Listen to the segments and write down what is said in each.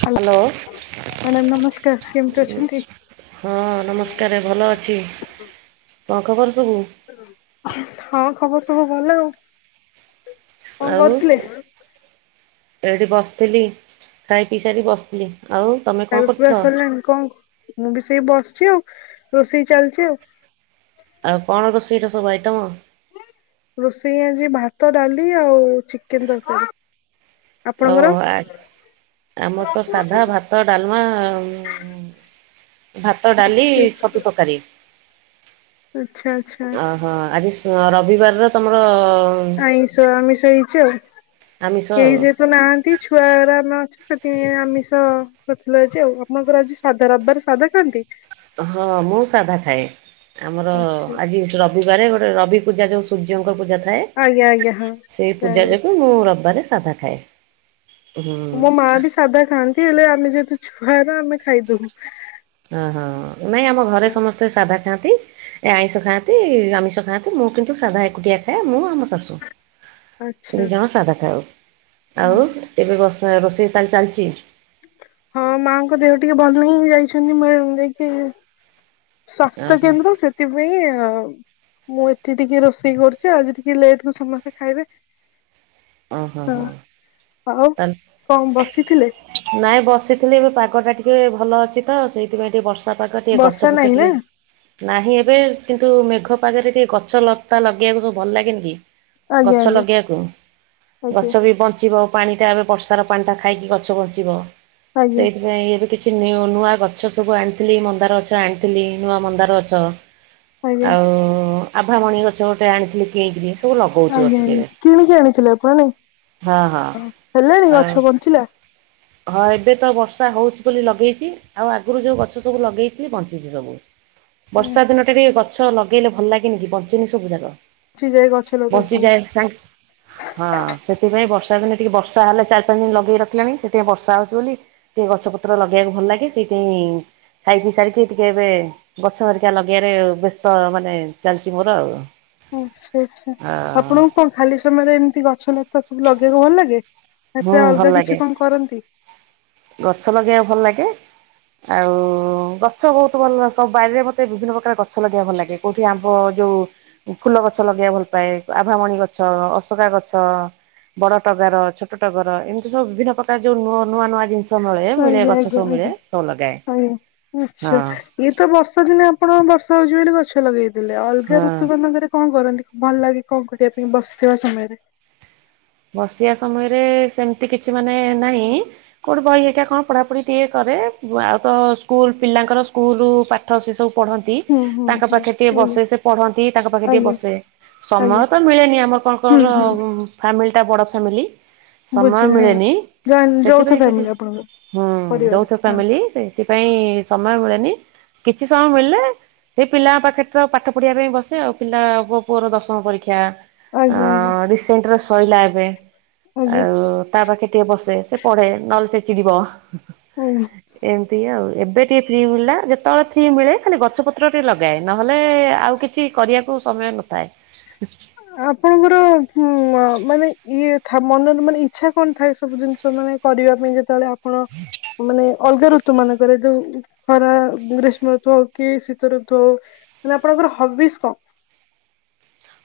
Hello. Madam ନମସ୍କାର କେମିତି ଅଛନ୍ତି? ହଁ ନମସ୍କାର ଭଲ ଅଛି କଣ ଖବର ସବୁ? ହଁ ଖବର ସବୁ ଭଲ ଆଉ। କଣ ଆଉ କରୁଥିଲେ? ଏଇଠି ବସିଥିଲି ଖାଇ ପିଇସାରି ବସିଥିଲି ଆଉ ତମେ କଣ ଖାଇବା ପିଇବା କରୁଥିଲ? ସରିଲାଣି କଣ ମୁଁ ବି ସେଇି ବସିଛି ଆଉ ରୋଷେଇ ଚାଲିଛି ଆଉ। ଆଉ କଣ ରୋଷେଇ ର ସବୁ ଆଇଟମ? ରୋଷେଇ ଆଜି ଭାତ ଡାଲି ଆଉ ଚିକେନ ତରକାରୀ। ଓ ଆପଣଙ୍କର ଆ ଆମର ତ ସାଧା ଭାତ ଡାଲମା ଆଉ ଭାତ ଡାଲି ଆଛା ଛତୁ ତରକାରୀ ଆଚ୍ଛା ଆଚ୍ଛା ଅ ହଁ ଆଜି ସ ରବିବାରର ତମର ଆଇଁଷ ଆମିଷ ହେଇଛି ଆଉ ଆମିଷ କେହି ଆଉ ଯେହେତୁ ନାହାନ୍ତି ଛୁଆରା ଆମେ ଅଛୁ ସେଠି ଆମିଷ କରିଥିଲୁ ଆଜି ଆପଣଙ୍କ ଘରେ ସାଧା ରବିବାର ସାଧା ଖାଆନ୍ତି। ହଁ ମୁଁ ସାଧା ଖାଏ ଆମର ଆଚ୍ଛା ଆଜିି ର ରବିବାରେ ଗୋଟେ ରବି ପୂଜା ଯୋଉ ସୂର୍ଯ୍ୟଙ୍କ ଆଜ୍ଞା ପୂଜାଥାଏ ଆଜ୍ଞା ହଁ ସେଇ ପୂଜା ଜାଣିଲି। ଯୋଗୁଁ ମୁଁ ରବିବାରେ ସାଧା ଖାଏ। ହୁଁ ମୋ ମା ବି ସାଧା ଖାଆନ୍ତି ହେଲେ ଆମେ ଯେହେତୁ ଛୁଆରା ଆମେ ଖାଇଦଉ। ଓହୋ ନାଇଁ ଆମ ଘରେ ସମସ୍ତେ ସାଧା ଖାଆନ୍ତି। ଏ ଆଇଁଷ ଖାଆନ୍ତି ଆମିଷ ଖାଆନ୍ତି ମୁଁ କିନ୍ତୁ ସାଧା ଏକୁଟିଆ ଖାଏ ମୁଁ ଆଉ ମୋ ଶାଶୁ। ଆଚ୍ଛା ତିନି ଆଚ୍ଛା। ଜଣ ସାଧା ଖାଉ ହୁଁ ଆଉ ଏବେ ବସା ରୋଷେଇ ତାଲେ ଚାଲିଛି? ହଁ ମାଙ୍କ ଦେହ ଟିକେ ଭଲ ରହୁନି ଯାଇଛନ୍ତି [unintelligible] ଯାଇକି ଓହୋ [unintelligible] ସେଥିପାଇଁ ଆଉ। ମୁଁ ଏଠି ଟିକେ ରୋଷେଇ କରୁଛି ଆଜି ଟିକେ ଲେଟ୍ କୁ ସମସ୍ତେ ଖାଇବେ। ଓହୋ ହଁ, ହୋ ଆଉ ତାହେଲେ କଣ ବସିଥିଲେ? ନାଇଁ ବସିଥିଲି ଏବେ ପାଗ ଟା ଟିକେ ଭଲ ଅଛି ତ ସେଇଥିପାଇଁ ଟିକେ ବର୍ଷା ପା ଗ ଟିକେ ବର୍ଷା ଗଛ ପଛ ନାହିଁ ନା ଟିକେ ନାହିଁ ଏବେ କିନ୍ତୁ ମେଘ ପାଗରେ ଟିକେ ଗଛ ଲତା ଲଗେଇବାକୁ ସବୁ ଭଲ ଲାଗେନି କି। ଆଜ୍ଞା ଗଛ ଆଜ୍ଞା ଲଗେଇବାକୁ। ଆଜ୍ଞା ଗଛ ବି ବଞ୍ଚିବ ପାଣି ଟା ଏବେ ବର୍ଷାର ପାଣି ଟା ଖାଇକି ଗଛ ବଞ୍ଚିବ ଆଜ୍ଞା ସେଇଥିପାଇଁ ଏବେ କିଛି ନିଉ ନୂଆ ଗଛ ସବୁ ଆଣିଥିଲି ମନ୍ଦାର ଗଛ ଆଣିଥିଲି ନୂଆ ମନ୍ଦାର ଗଛ ଆଜ୍ଞା ଆଉ ଆଭାମଣି ଗଛ ଗୋଟେ ଆଣିଥିଲି କିଣି କିିରି ସବୁ ଲଗଉଛି ଆଜ୍ଞା ବସିକି ଆଜ୍ଞା ଏବେ। କିଣିକି ଆଣିଥିଲେ ହଁ ହଁ [unintelligible] ହେଲାଣି ଆଉ ଗଛ ବଞ୍ଚିଲା? ହଁ ଏବେ ତ ବର୍ଷା ହଉଛି ବୋଲି ଲଗେଇଛି ଆଉ ଆଗରୁ ଯେଉଁ ଗଛ ସବୁ ଲଗେଇଥିଲି ବଞ୍ଚିଛି ସବୁ। [inaudible] ବର୍ଷା ଦିନ ଟା ବି ଗଛ ଲଗେଇଲେ ଭଲ ଲାଗେନି କି ବଞ୍ଚେନି ସବୁ ଯାକ। ଯାଏ ଗଛ ଲତା ସବୁ ବଞ୍ଚିଯାଏ ସାଙ୍ଗ ହଁ ସେଥିପାଇଁ ବର୍ଷା ଦିନେ ଟିକେ ବର୍ଷା ହେଲେ ଚାରି ପାଞ୍ଚ ଦିନ ଲଗେଇ ରଖିଲାଣି ସେ ବର୍ଷା ହଉଛି ବୋଲି ଟିକେ ଗଛ ପତ୍ର ଲଗେଇବାକୁ ଭଲ ଲାଗେ ସେଇଥିପାଇଁ ଖାଇ ପିଇ ସାରିକି ଟିକେ ଏବେ ଗଛ ହରିକା ଲଗେଇବାରେ ବ୍ୟସ୍ତ ମାନେ ଚାଲିଛି ମୋର ଆଉ। ଆଚ୍ଛା, ଆଚ୍ଛା। ଆ ଆପଣଙ୍କୁ କଣ ଖାଲି ସମୟରେ ଏମିତି ଗଛ ଲ ତା ସବୁ ଲଗେଇବାକୁ ଭଲ ଲାଗେ, ନା ହୁଁ ଭଲ ଅଲଗା ଲାଗେ କିଛି କଣ କରନ୍ତି? ଗଛ ଲଗେଇବାକୁ ଭଲ ଲାଗେ। ଆଉ ଗଛ ବହୁତ ଭଲ ସବୁ ବାରିରେ ମତେ ବିଭିନ୍ନ ପ୍ରକାର ଗଛ ଲଗେଇବା ଭଲ ଲାଗେ। କୋଉଠି ଆମ୍ବ ଯୋଉ ଫୁଲ ଗଛ ଲଗେଇବାକୁ ଭଲ ପାଏ, ଆଭାମଣି ଗଛ ଅସକା ଗଛ ବଡ ଟଗର, ଛୋଟ ଟଗର ଏମିତି ସବୁ ବିଭିନ୍ନ ପ୍ରକାର ଯୋଉ ନୂଆ ନୂଆ ନୂଆ ଜିନି ଆଜ୍ଞା, ଆଜ୍ଞା, ଆଜ୍ଞା, ଆଜ୍ଞା ହଁ ଆଛା। ଇଏ ତ ବର୍ଷା ଦିନେ ଆପଣ ବର୍ଷା ହଉଛି ବୋଲି ଗଛ ଲଗେଇଦେଲେ ଅଲଗା ହଁ। ଋତୁ ମାନଙ୍କରେ କଣ କରନ୍ତି ଭଲ ଲାଗେ କଣ କରିବା ପାଇଁ ବସିଥିବା ସମୟରେ? ବସିବା ସମୟରେ ସେମିତି କିଛି ମାନେ ନାହିଁ କୋଉଠି ବହି ହେଇକା କଣ ପଢ଼ାପଢ଼ି ଟିକେ କରେ ଆଉ ତ ସ୍କୁଲ ପିଲାଙ୍କର ସ୍କୁଲ ପାଠ ସେ ସବୁ ପଢ଼ନ୍ତି ହୁଁ ହୁଁ ତାଙ୍କ ହୁଁ ପାଖେ ଟିକେ ଆଜ୍ଞା ବସେ ସେ ପଢ଼ନ୍ତି ତାଙ୍କ ପାଖେ ଟିକେ ଆଜ୍ଞା ବସେ। ସମୟ ଆଜ୍ଞା ତ ମିଳେନି ଆମର କଣ ହୁଁ କଣର ହୁଁ ଫ୍ୟାମିଲିଟା ବଡ଼ ଫ୍ୟାମିଲି। ସମୟ ବୁଝିଲି ହଁ। ମିଳେନି ଯୌଥ ସେଥିପାଇଁ କିଛି ଫ୍ୟାମିଲି ଆପଣଙ୍କର ହୁଁ ପରିବାର ଯଉଥ ହଁ ଫ୍ୟାମିଲି ସେ ସେଥିପାଇଁ ସମୟ ମିଳେନି କିଛି ସମୟ ମିଳିଲେ ଏ ପିଲାଙ୍କ ପାଖେ ତ ପାଠ ପଢ଼ିବା ପାଇଁ ବସେ ଆଉ ପିଲା ମୋ ପୁଅର ଦଶମ ପରୀକ୍ଷା ଅ ଆଜ୍ଞା ଆଜ୍ଞା ରସେଣ୍ଟର ସରିଲା ଏବେ ଆଜ୍ଞା ଆଉ ତା ପାଖେ ଟିକେ ବସେ ସେ ପଢ଼େ ନହେଲେ ସେ ଚିଡିବ ଆଜ୍ଞା। ଏମିତି ଆଉ ଏବେ ଟିକେ ଫ୍ରି ମିଳିଲା ଯେତେବେଳେ ଫ୍ରି ମିଳେ ଖାଲି ଗଛ ପତ୍ର ଟିକେ ଲଗାଏ ନହେଲେ ଆଉ କିଛି କରିବାକୁ ସମୟ ନଥାଏ। ଆପଣଙ୍କର ଉ ମାନେ ଇଏ ମନର ମାନେ ଇଚ୍ଛା କଣ ଥାଏ ସବୁ ଜିନିଷ ମାନେ କରିବା ପାଇଁ ଯେତେବେଳେ ଆପଣ ମାନେ ଅଲଗା ଋତୁ ମାନଙ୍କରେ ଯୋଉ ଖରା ଗ୍ରୀଷ୍ମ ଋତୁ ହଉ କି ଶୀତ ଋତୁ ହଉ ହେଲେ ଆପଣଙ୍କର ହବିଜ କଣ?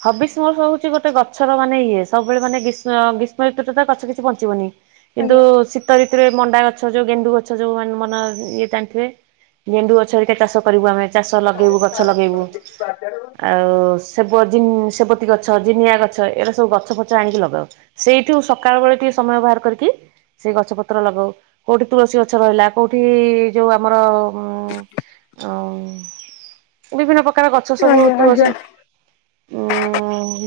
ହବିଜ ମୋର ହଉଛି ଗୋଟେ ଗଛର ମାନେ ଇଏ ସବୁବେଳେ ମାନେ ଗ୍ରୀଷ୍ମ ଗ୍ରୀଷ୍ମ ଋତୁରେ ତ ଗଛ କିଛି ବଞ୍ଚିବନି। କିନ୍ତୁ ଆଜ୍ଞା ଶୀତ ଋତୁରେ ମଣ୍ଡା ଗଛ ଯୋଉ ଗେଣ୍ଡୁ ଗଛ ଯୋଉ ମ ମାନେ ଇଏ ଜାଣିଥିବେ ଗେଣ୍ଡୁ ଗଛ ସେଇଟା ଚାଷ କରିବୁ ଆମେ ଚାଷ ଲଗେଇବୁ ଗଛ ଲଗେଇବୁ। ଆଉ ସେ ବ ଜି ସେବତୀ ଗଛ ଜିନିଆଁ ଗଛ ଏଇଟା ସବୁ ଗଛ ଫଛ ଆଣିକି ଲଗାଉ। ସେଇଠୁ ସକାଳ ଓଳି ଟିକେ ସମୟ ବାହାର କରିକି ସେଇ ଗଛ ପତ୍ର ଲଗାଉ କୋଉଠି ତୁଳସୀ ଗଛ ରହିଲା କୋଉଠି ଯୋଉ ଆମର ହଁ ଆଉ ବିଭିନ୍ନ ପ୍ରକାର ଗଛ ସବୁ ଆଜ୍ଞା ଆଜ୍ଞା ତୁଳସି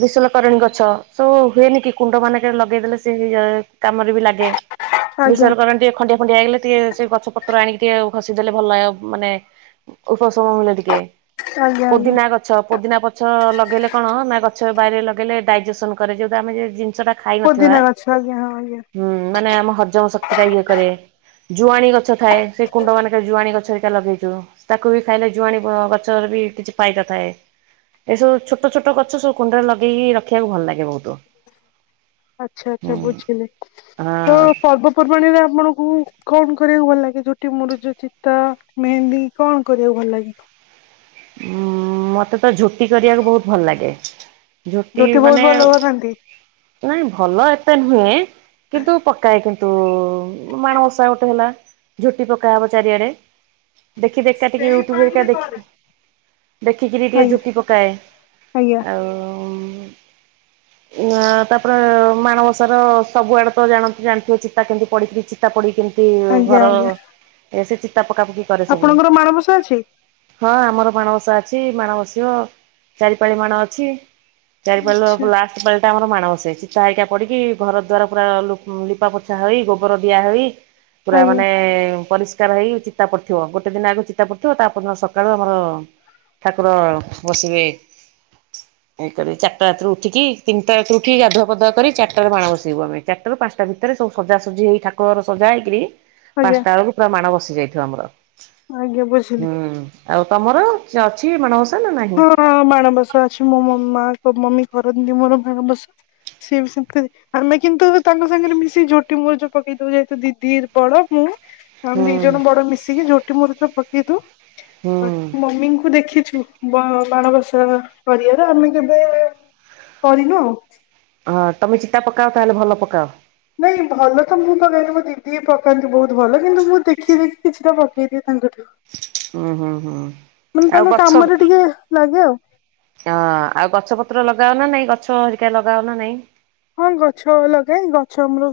ବିଶଲ୍ୟକରଣୀ ଗଛ ସବୁ ହୁଏନି କି କୁଣ୍ଡ ମାନଙ୍କରେ ଲଗେଇଦେଲେ ସେ କାମରେ ବି ଲାଗେ। ଆଜ୍ଞା ବିଶଲ୍ୟକରଣୀ ଟିକେ ଖଣ୍ଡିଆ ଫଣ୍ଡିଆ ହେଇଗଲେ ଟିକେ ସେ ଗଛ ପତ୍ର ଆଣିକି ଟିକେ ଘଷିଦେଲେ ଭଲ ମାନେ ଉପଶମ ମିଳେ ଟିକେ। ଆଜ୍ଞା ଆଜ୍ଞା ପୋଦିନା ଗଛ ପୋଦିନା ପଛ ଲଗ ଗେଇଲେ କଣ ନା ଗଛ ବାଇରେ ଲଗେଇଲେ ଡାଇଜେସନ କରେ ଯୋଉଟା ଆମେ ଜେ ଜି ନିଷଟା ଖାଇ ନଥିବା ପୋଦିନା ଗଛ ଆଜ୍ଞା ହଁ ଆଜ୍ଞା ହୁଁ ମାନେ ଆମ ହଜମ ଶକ୍ତି ଟା ଇଏ କରେ। ଜୁଆଣି ଗଛ ଥାଏ। ସେ କୁଣ୍ଡ ମାନଙ୍କରେ ଜୁଆଣି ଗଛ ହେରିକା ଲଗେଇଛୁ। ତାକୁ ବି ଖାଇଲେ ଜୁଆଣି ଗ ଗଛର ବି କିଛି ଫାଇଦା ଥାଏ। ଏସବୁ ଛୋଟ ଛୋଟ ଗଛ ସବୁ କୁଣ୍ଡରେ ଲଗେଇକି ରଖିବାକୁ ଭଲ ଲାଗେ ବହୁତ। ଆଚ୍ଛା ହୁଁ ଆଚ୍ଛା ବୁଝିଲି ତ ହଁ ପର୍ବ ପର୍ବାଣିରେ ଆପଣଙ୍କୁ କଣ କରିବାକୁ ଭଲ ଲାଗେ? ଝୋଟି, ମୁରୁଜ, ଚିତା, ମେହେନ୍ଦି କଣ କରିବାକୁ ଭଲ ଲାଗେ? ଉଁ ମତେ ତ ଝୋଟି କରିବାକୁ ବହୁତ ଭଲ ଲାଗେ। ଝୋଟି ମାନେ ବହୁତ ଭଲ ବନାନ୍ତି ନାଇଁ ଭଲ ଏତେ ନୁହେଁ କିନ୍ତୁ ପକାଏ କି ନ୍ତୁ ମାଣ ମଷା ଗୋଟେ ହେଲା ଝୋଟି ପକାହବ ଚାରିଆଡେ। ଦେଖି ଦେଖିକା ଟିକେ ୟୁଟ୍ୟୁବ୍ ହେରିକା ଦେଖି ଦେଖିକିରି ଟିକେ ଆଜ୍ଞା ଝୋଟି ପକାଏ। ଆଜ୍ଞା ଆଉ ନାଁ ତାପରେ ମାଣବସାର ସବୁଆଡେ ତ ଜାଣନ୍ତି ଜାଣିଥିବେ ଚିତା କେମିତି ପଡ଼ିକିରି ଚିତାପଡିି କେମିତି ଆଜ୍ଞା ଘର ଆଜ୍ଞା ସେ ଚିତା ପକା ପକି କରେ ସବୁ। ଆପଣଙ୍କର ମାଣବସା ଅଛି? ହଁ ଆମର ମାଣବସା ଅଛି। ମାଣ ବସିବ ଚାରିପାଳି ମାଣ ଅଛି। ଚାରିପାଳିର ଆଚ୍ଛା ପୁ ଲାସ୍ ପାଳି ଟା ଆମର ମାଣ ବସେ। ଚିତା ହେରିକା ପଡିକି ଘର ଦ୍ଵାର ପୁରା ଲୁପ ଲିପା ପୋଛା ହେଇ ଗୋବର ଦିଆ ହେଇ ପୁରା ଆଜ୍ଞା ମାନେ ପରିଷ୍ କାର ହେଇ ଚିତା ପଡ଼ିଥିବ ଗୋଟେ ଦିନ ଆଗୁରୁ ଚିତା ପଡ଼ିଥିବ। ତାପରଦିନ ସକାଳୁ ଆମର ଠାକୁର ବସିବେ। ଏଇକରି ଚାରିଟା ରାତିରୁ ଉଠିକି ତିନିଟା ରାତିରୁ ଉଠିକି ଗାଧୁଆ ପାଧୁଆ କରି ଚାରିଟାରେ ମାଣ ବସେଇବୁ ଆମେ। ଚାରିଟାରୁ ପାଞ୍ଚଟା ଭିତରେ ସବୁ ସଜାସଜି ହେଇ ଠାକୁର ଘର ସଜା ହେଇକିରି ଆଜ୍ଞା ପାଞ୍ଚଟା ବେଳକୁ ପୁରା ମାଣ ବସି ଯାଇଥିବ ଆମର। ଆଜ୍ଞା ବୁଝିଲି। ହୁଁ ଆଉ ତମର? ସେ ଅଛି ମଣବସା ନା ନାହିଁ? ହଁ ମାଣବସା ଅଛି। ମୋ ମ ମା ମମି କରନ୍ତି ମୋର ମାଣବସା। ସିଏ ବି ସେମିତି ଆମେ କିନ୍ତୁ ତାଙ୍କ ସାଙ୍ଗରେ ମିଶି ଝୋଟି ମୁରୁଜ ପକେଇଦଉ ଯେହେତୁ ଦିଦି ବଡ ମୁଁ, ଆମେ ହୁଁ ଦି ଜଣ ବଡ ମିଶିକି ଝୋଟି ମୁରୁଜ ପକେଇଦଉ। ହୁଁ ମମିଙ୍କୁ ଦେଖିଛୁ? ବ ମାଣବସା କରିବାର ଆମେ କେବେ କରିନୁ ଆଉ। ହଁ, ତମେ ଚିତା ପକାଅ ତାହେଲେ ଭଲ ପକାଅ? ନାଇଁ ଭଲ ତ ମୁଁ ପକାଏନି ମୋ ଦିଦି ପକାନ୍ତି ବହୁତ ଭଲ କିନ୍ତୁ ମୁଁ ଦେଖି ଦେଖି କିଛିଟା ପକ ଦେଇଦିଏ ତାଙ୍କଠୁ, ହୁଁ ହୁଁ ହୁଁ। ମାନେ ଆଉ ତାଙ୍କ ଗଛ ହଁ କାମରେ ଟିକେ ଲାଗେ ଆଉ। ଆଉ ଗଛ ପତ୍ର ଲଗାଅ ନା ନାଇଁ ଗଛ ହେରିକା ଲଗାଅ ନା ନାଇଁ? ହଁ ଗଛ ଲଗାଏ ଗଛ ଆମର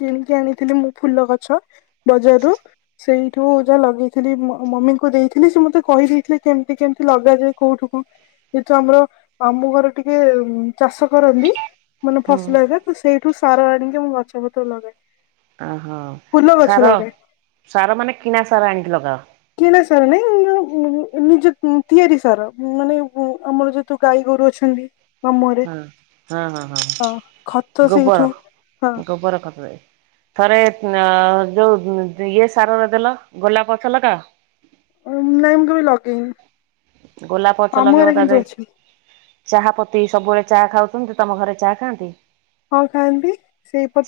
କିଣିକି ଆଣିଥିଲି ମୁଁ ଫୁଲ ଗଛ ବଜାରରୁ ସେଇ ଠୁ ଯା ଲଗେଇଥିଲି ମମିଙ୍କୁ ଦେଇଥିଲି ସେ ମତେ କହିଦେଇଥିଲେ କେମତି କେମିତି ଲଗାଯାଏ କୋଉଠୁ କୋଉଠୁ ଯେହେତୁ ଆମର ମାମୁଁ ଘର ଟିକେ ଚାଷ କରନ୍ତି ମାନେ ହୁଁ ଫସଲ ହେରିକା ତ ସେଇଠୁ ସାର ଆଣିକି ମୁଁ ଗଛପତ୍ର ଲଗାଏ। ଓହୋ ଫୁଲ ଗଛ ସାର, ଲଗାଏ ସାର ମାନେ କିଣା ସାର ଆଣିିକି ଲଗାଅ? କିନା ସାର ନାଇଁ ନିଜ ତିଆରି ସାର ମାନେ ଆମର ଯ ତୁ ଗାଈ ଗୋରୁ ଅଛନ୍ତି ମାମୁରେ ମୁହଁରେ ହଁ ହଁ ହଁ ହଁ ତ ଖତ ସେଇଠୁ ହଁ ଗୋବରଖତରେ ଥରେ ଯୋଉ ଇଏ ସାରରେ ଦେଲ ଗୋଲାପ ଗଛ ଲଗାଅ? ନାଇଁ ମୁଁ କେବେ ଲେଗେଇନି। ଗୋଲାପ ଗଛ ଲଗେଇବ ତା ଦେ ଅଛି। ଚାହା ପତି ସବୁବେଳେ ଚାହା ଖାଉଛନ୍ତି ତମ ଘରେ ଚାହା ଖାଆନ୍ତି? ହଁ ଖାଆନ୍ତି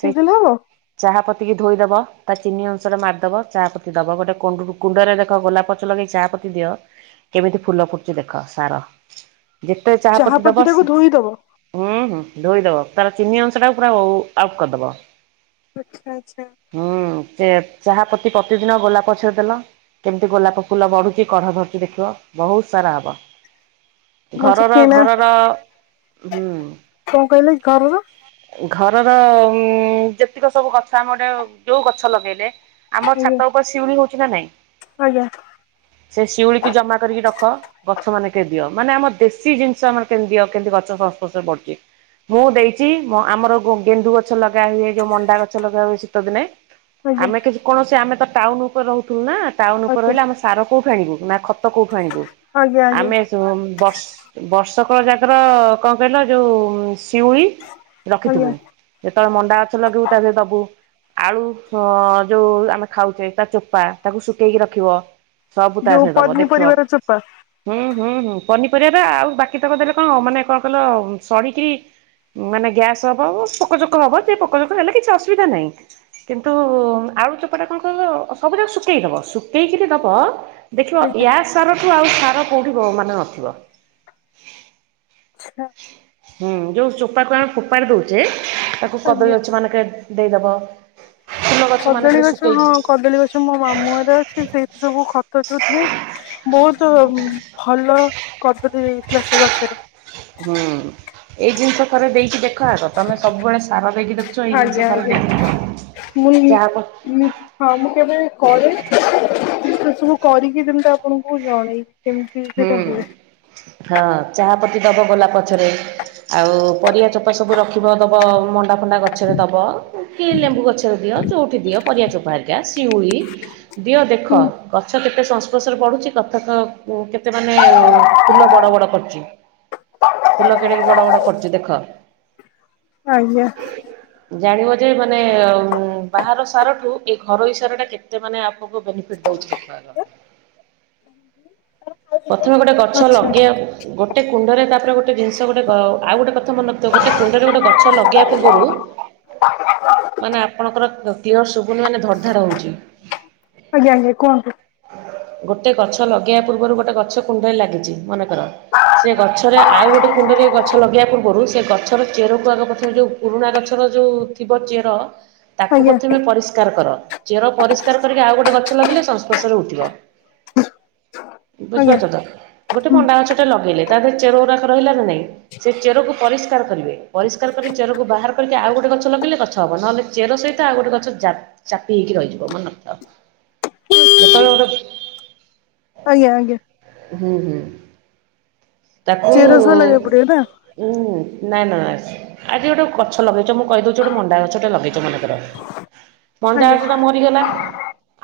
ସେଇ ଦେଲେ ହବ? ଚାହା ପତିକି ଧୋଇଦବ ତା ଚିନି ଅନୁସାରେ ମାରିଦବ ଚାହା ପୋତି ଦବ ଗୋଟେ କ କୁଣ୍ଡରେଖ ଗୋଲାପଛ ଲଗେଇ ଚାହା ପ ଦିଅ କେମିତି ଫୁଲ ଫୁଟୁଛି ଦେଖ ସାର ଯେତେ ଚାହା ପତି ଦବ ହୁଁ ହୁଁ ଧୋଇଦବ ତାର ଚିନି ଅଂଶ ଟା ପୁରା ଆଉଟ୍ କରିଦବ। ଆଛା ଆଛା। ହୁଁ ସେ ଚାହା ପତି ପ୍ରତିଦିନ ଗୋଲାପ ପଛରେ ଦେଲ କେମିତି ଗୋଲାପ ଫୁଲ ବଢୁଛି କଢ ଧରୁଛି ଦେଖିବ। ବହୁତ ସାରା ହବ ମତେ ଘରର କିଣା ଘରର ହୁଁ କଣ କହିଲେ ଘରର ଘରର ଉ ଯେତିକ ସବୁ ଗଛ ଆମେ ଗୋଟେ ଯୋଉ ଗଛ ଲଗେଇଲେ ଆମର ଆଜ୍ଞା ଛାତ ଉପରେ ଶିଉଳି ହଉଛି ନା ନାଇଁ ଆଜ୍ଞା। ସେ ଶିଉଳିିକି ଜମା କରିକି ରଖ ଗଛ ମାନେ କେ ଦିଅ ମାନେ ଆମର ଦେଶୀ ଜିନିଷ ଆମର କେମି ଦିଅ କେମିତି ଗଛ ସଂସ୍ପର୍ଶରେ ବଢିଛି। ମୁଁ ଦେଇଛି ଆମର ଗେଣ୍ଡୁ ଗଛ ଲଗା ହୁଏ ଯୋଉ ମଣ୍ଡା ଗଛ ଲଗା ହୁଏ ଶୀତ ଦିନେ ଆଜ୍ଞା ଆମେ କିଛି କୌଣସି ଆମେ ତ ଟାଉନ ଉପରେ ରହୁଥିଲୁ ନା ଟାଉନ ଉପରେ ଆଜ୍ଞା ରହିଲେ ଆମେ ସାର କୋଉଠି ଆଣିବୁ ନା ଖତ କୋଉଠି ଆଣିବୁ। ଆଜ୍ଞା ଆଜ୍ଞା ଆମେ ବର୍ଷ ବର୍ଷକ ଜାଗର କଣ କହିଲ ଯେଉଁ ଶିଉଳି ଆଜ୍ଞା ରଖିଥିବୁ ଯେତେବେଳେ ମଣ୍ଡା ଗଛ ଲଗିବୁ ତା ଦେହରେ ଦବୁ ଆଳୁ ଯୋଉ ଆମେ ଖାଉଛେ ତା ଚୋପା ତାକୁ ଶୁଖେଇକି ରଖିବ ସବୁ ତା ଯୋଉ ଦେହରେ ଦବ ଦେଖିବ ପନିପରିବାର ଚୋପା ହୁଁ ହୁଁ ହୁଁ ପନିପରିବା ଟ ଆଉ ବାକି ତ କଦେଲେ କଣ ମାନେ କଣ କହିଲ ଶାଢ଼ୀ କିରି ମାନେ ଗ୍ୟାସ୍ ହବ ପୋକଚୋକ ହବ ସେ ପୋକଚୋକ ହେଲେ କିଛି ଅସୁବିଧା ନାହିଁ। କିନ୍ତୁ ଆଉୁ ଚୋପଟା କଣ କହିଲ ସବୁ ଯାକ ଶୁକେଇଦବ ଶୁଖେଇକିରି ଦବ ଦେଖିବ ୟା ସାରଠୁ ଆଉ ସାର କେଉଁଠି ମାନେ ନଥିବ। ଆଚ୍ଛା ହୁଁ ଯୋଉ ଚୋପାକୁ ଆମେ ଫୋପାଡ଼ି ଦଉଛେ ତାକୁ ଆଜ୍ଞା କଦଳୀ ଅଛ ମାନେକ ଦେଇ ଦବ କଦଳୀ ଗଛ ହଁ କଦଳୀ ଗଛ ମୋ ମାମୁଁଘରେ ଅଛି ସେଇଠି ସବୁ ଖତ ଯୋଉ ଦିଅନ୍ତି ବହୁତ ଭଲ କଦଳୀ ହେଇଥିଲା ସେଗଛରେ ହୁଁ ଏଇ ଜିନିଷ ଥରେ ଦେଇକି ଦେଖ ଆଗ। ତମେ ସବୁବେଳେ ସାର ଦେଇକି ଦେଉଚ ଏଇ ଜିନିଷ ଆଜ୍ଞା ଥରେ ଆଜ୍ଞା। ଦେଖିବ ମୁଁ ଯାହା ହଁ ମୁଁ କେବେ କରେନି ସେସବୁ କରିକି ଯେମିତି ଆପଣଙ୍କୁ ଜଣେଇବି। କେମିତି ହୁଁ ସେଇଟା ହୁଏ। ହଁ ଚାହା ପତି ଦବ ଗୋଲାପ ଗଛରେ ଆଉ ପରିବା ଚୋପା ସବୁ ରଖିବ ଦବ ମଣ୍ଡା ଫଣ୍ଡା ଗଛରେ ଦବ କି ଲେମ୍ବୁ ଗଛରେ ଦିଅ ଯେଉଁଠି ଦିଅ ପରିବା ଚୋପା ହେ ଆଜ୍ା ସିଉଳି ଦିଅ ଦେଖ ହୁଁ ଗଛ କେତେ ସଂସ୍ପର୍ଶରେ ପଡ଼ୁଚି କଥା କେତେ ମାନେ ଫୁଲ ବଡ଼ ବଡ଼ କରୁଚି। ଫୁଲ କେଡ଼େ ବଡ଼ ବଡ଼ କରୁଚି ଦେଖ। ଆଜ୍ଞା। ଜାଣିବଯେ ମାନେ ବାହାର ସାରଠୁ ଏଘରୋଇ ସାରଟା କେତେ ମାନେ ଆପଣଙ୍କୁ ବେନିଫିଟ୍ ଦେଉଚି। ଦେଖିବାର [inaudible] ପ୍ରଥମେ ଗୋଟେ ଗଛ ଆଚ୍ଛା ଲଗେଇବାକୁ ଗୋଟେ କୁଣ୍ଡରେ ତାପରେ ଗୋଟେ ଦିନ୍ଷ ଗୋଟେ ଆଉଗୋଟେ କଥା ମନେ ରଖିଥିବ ଗୋଟେ କୁଣ୍ଡରେ ଗୋଟେ ଗଛ ଲଗେଇବା ପୂର୍ବରୁ [inaudible] ମାନେ ଆପଣଙ୍କର କ୍ଲିୟର ଶୁବୁନି ମାନେ ଧର ଧାଡ଼ ହଉଚି। ଆଜ୍ଞା ଆଜ୍ଞା କୁହନ୍ତୁ। ଗୋଟେ ଗଛ ଲଗେଇବା ପୂର୍ବରୁ ଗୋଟେ ଗଛ କୁଣ୍ଡରେ ଲାଗିଚି ମନେକର ସେ ଗଛରେ ଆଉ ଗୋଟେ କୁଣ୍ଡରେ ଗଛ ଲଗେଇବା ପୂର୍ବରୁ ସେଗଛର ଚେରକୁ ଆଗ ପଥରେ ଯେଉଁ ପୁରୁଣା ଗଛର ଯେଉଁ ଥିବ ଚେର ତାକୁ ଆଜ୍ଞା ପ୍ରଥମେ ପରିଷ୍କାର କର ଚେର ପରିଷ୍କାର କରିକି ଆଉ ଗୋଟେ ଗଛ ଲଗେଇେ ସଂସ୍ପର୍ଶରେ ଉଠିବ। ଆଜ୍ଞା ବୁଝିପାରୁଚତ ଗୋଟେ ହୁଁ ମଣ୍ଡା ଗଛଟେ ଲଗେଇଲେ ତା ଦେହରେ ଚେରଉରାକ ରହିଲାନା ନାଇଁ। ସେ ଚେରକୁ ପରିଷ୍କାର କରିବେ ପରିଷ୍କାର କରି ଚେରକୁ ବାହାର କରିକି ଆଉ ଗୋଟେ ଗଛ ଲଗେଇଲେ ଗଛ ହବ ନହେଲେ ଚେର ସହିତ ଆଉ ଗୋଟେ ଗଛ ଜା ଚାପି ହେଇକି ରହିଯିବ ମନେ ରଖିଥାଅ ଯେତେବେଳେ ଗୋଟେ ଆଜ୍ଞା ଆଜ୍ଞା। ହୁଁ ହୁଁ ତାକୁ ଚେର ସହ ଲଗେଇବାକୁ ପଡିବ ନା ହୁଁ ନା ନା ଆଜି ଗୋଟେ ଗଛ ଲଗେଇଚ ମୁଁ କହିଦଉଚି ଗୋଟେ ମଣ୍ଡା ଗଛଟେ ଲଗେଇଚ ମନେକର ମଞ୍ଜା ଆଜ୍ଞା ଗଛଟା ମରିଗଲା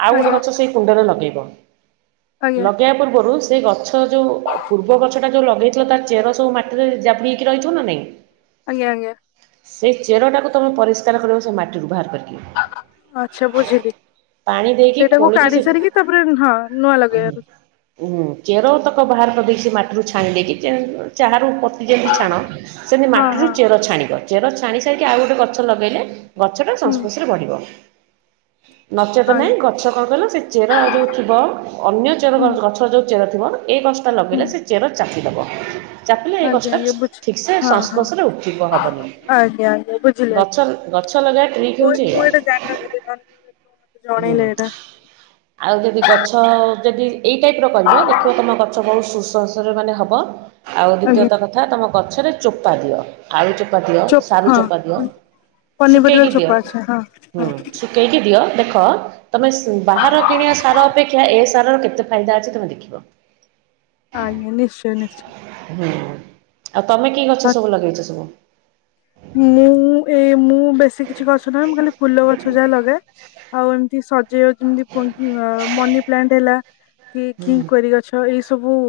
ଆଉ ଗୋଟେ ଆଜ୍ଞା ଗଛ ସେଇ କୁଣ୍ଡରେ ଲଗେଇବ ଆଜ୍ଞା ଲଗେଇବା ପୂର୍ବରୁ ସେ ଗଛ ଯୋଉ ପୂର୍ବ ଗଛଟା ଯୋଉ ଲଗେଇଥିଲା ତାର ଚେର ସବୁ ମାଟିରେ ଜାବୁଡ଼ିକି ରହିଥିବନା ନାଇଁ। ଆଜ୍ଞା ଆଜ୍ଞା। ସେଇ ଚେରଟାକୁ ତମେ ପରିଷ୍କାର କରିବ ସେମାଟିରୁୁ ବାହାର କରି ଆଛା ବୁଝିଲି ପାଣି ଦେଇକି ସେଇଟାକୁ କାଢି ସାରିକି ତାପରେ ହଁ। ନୂଆ ଓହ ଲଗେଇବାର ଉଁ ଚେରତକ ବାହାର କରି ଦେଇ ସେମାଟିରୁ ଛାଣି ଦେଇକି ଚାରାରୁ ପ ଯେମିତି ଛାଣ ସେମିତି ହଁ ମାଟିରୁ ହଁ ଚେର ଛାଣିବ ଚେର ଛାଣି ସାରିକି ଆଉ ଗୋଟେ ଗଛ ଲଗେଇଲେ ଗଛଟା ହୁଁ ସଂସ୍ପୋଶରେ ବଢ଼ିବ। ନଚେତ ନାଇଁ ଆଜ୍ଞା ଗଛ କଣ କହିଲ ସେଚେର ଯୋଉ ଥିବ ଅନ୍ୟ ଚେର ହୁଁ କଣ କ ଗଛର ଯୋଉ ଚେର ଥିବ ଏ ଗଛଟା ହୁଁ ଲଗେଇଲେ ସେ ଚେର ଚାପିଦବ। ଚାପିଲେ ଏଇ ଆଜ୍ଞା ଗଛଟା ଆଜ୍ଞା ବୁଝି ଠିକ୍ ସେ ହଁ ହଁ ସଂସ୍ପର୍ଶରେ ଉଠିବ ହବନି। ଆଜ୍ଞା ଆଜ୍ଞା ବୁଝିଲି ଆଜ୍ଞା ଗଛ, ଗଛ ଲଗେଇବା ଟ୍ରିକ୍ ମୁଁ ହଉଛି ଏଇଆ। ନଡେଇଲେ ହୁଁ। ଏଇଟା। ଆଉ ଯଦି ଗଛ ତ ଯଦି ଏଇ ଟାଇପ୍ ର କରିବ ଦେଖିବ ତମ ଗଛ ବହୁତ ସୁସଂସ୍ପର୍ଶରେ ମାନେ ହବ। ଆଉ ଆଜ୍ଞା ଦ୍ଵିତୀୟତ କଥା ତମ ଗଛରେ ଚୋପା ଦିଅ। ଆଳୁ ଚୋପା ଦିଅ, ଚୋପ୍ ସାରୁ ହଁ ଚୋପା ଦିଅ, ପନିପରିବା ଶୁଖେଇକି ଚୋପା ଦିଅ, ଆଚ୍ଛା ହଁ ହୁଁ। ହଁ କେଇକି ଦିଅ ଦେଖ ତମେ ବାହାର କିଣିବା ସାର ଅପେକ୍ଷା ଏ ସାରର କେତେ ଫାଇଦା ଅଛି ତମେ ଦେଖିବ। ଆଜ୍ଞା ନିଶ୍ଚୟ, ନିଶ୍ଚୟ। ହୁଁ, ଆଉ ତମେ କି ଗଛ ସବୁ ଲଗେଇଛ ସବୁ? ମୁଁ ଏଇ ମୁଁ ବେଶୀ କିଛି ଗଛ ନାହଁ ମୁଁ ଖାଲି ଫୁଲ ଗଛ ଯାହା ଲଗାଏ। ଆଉ ଏମିତି ସ ଯେଅ ଯେମିତି [unintelligible] ମନି ପ୍ଲାଣ୍ଟ ହେଲା, କି ହୁଁ। ଖି କ୍ଵାରି ଗଛ ଏଇ ସବୁ।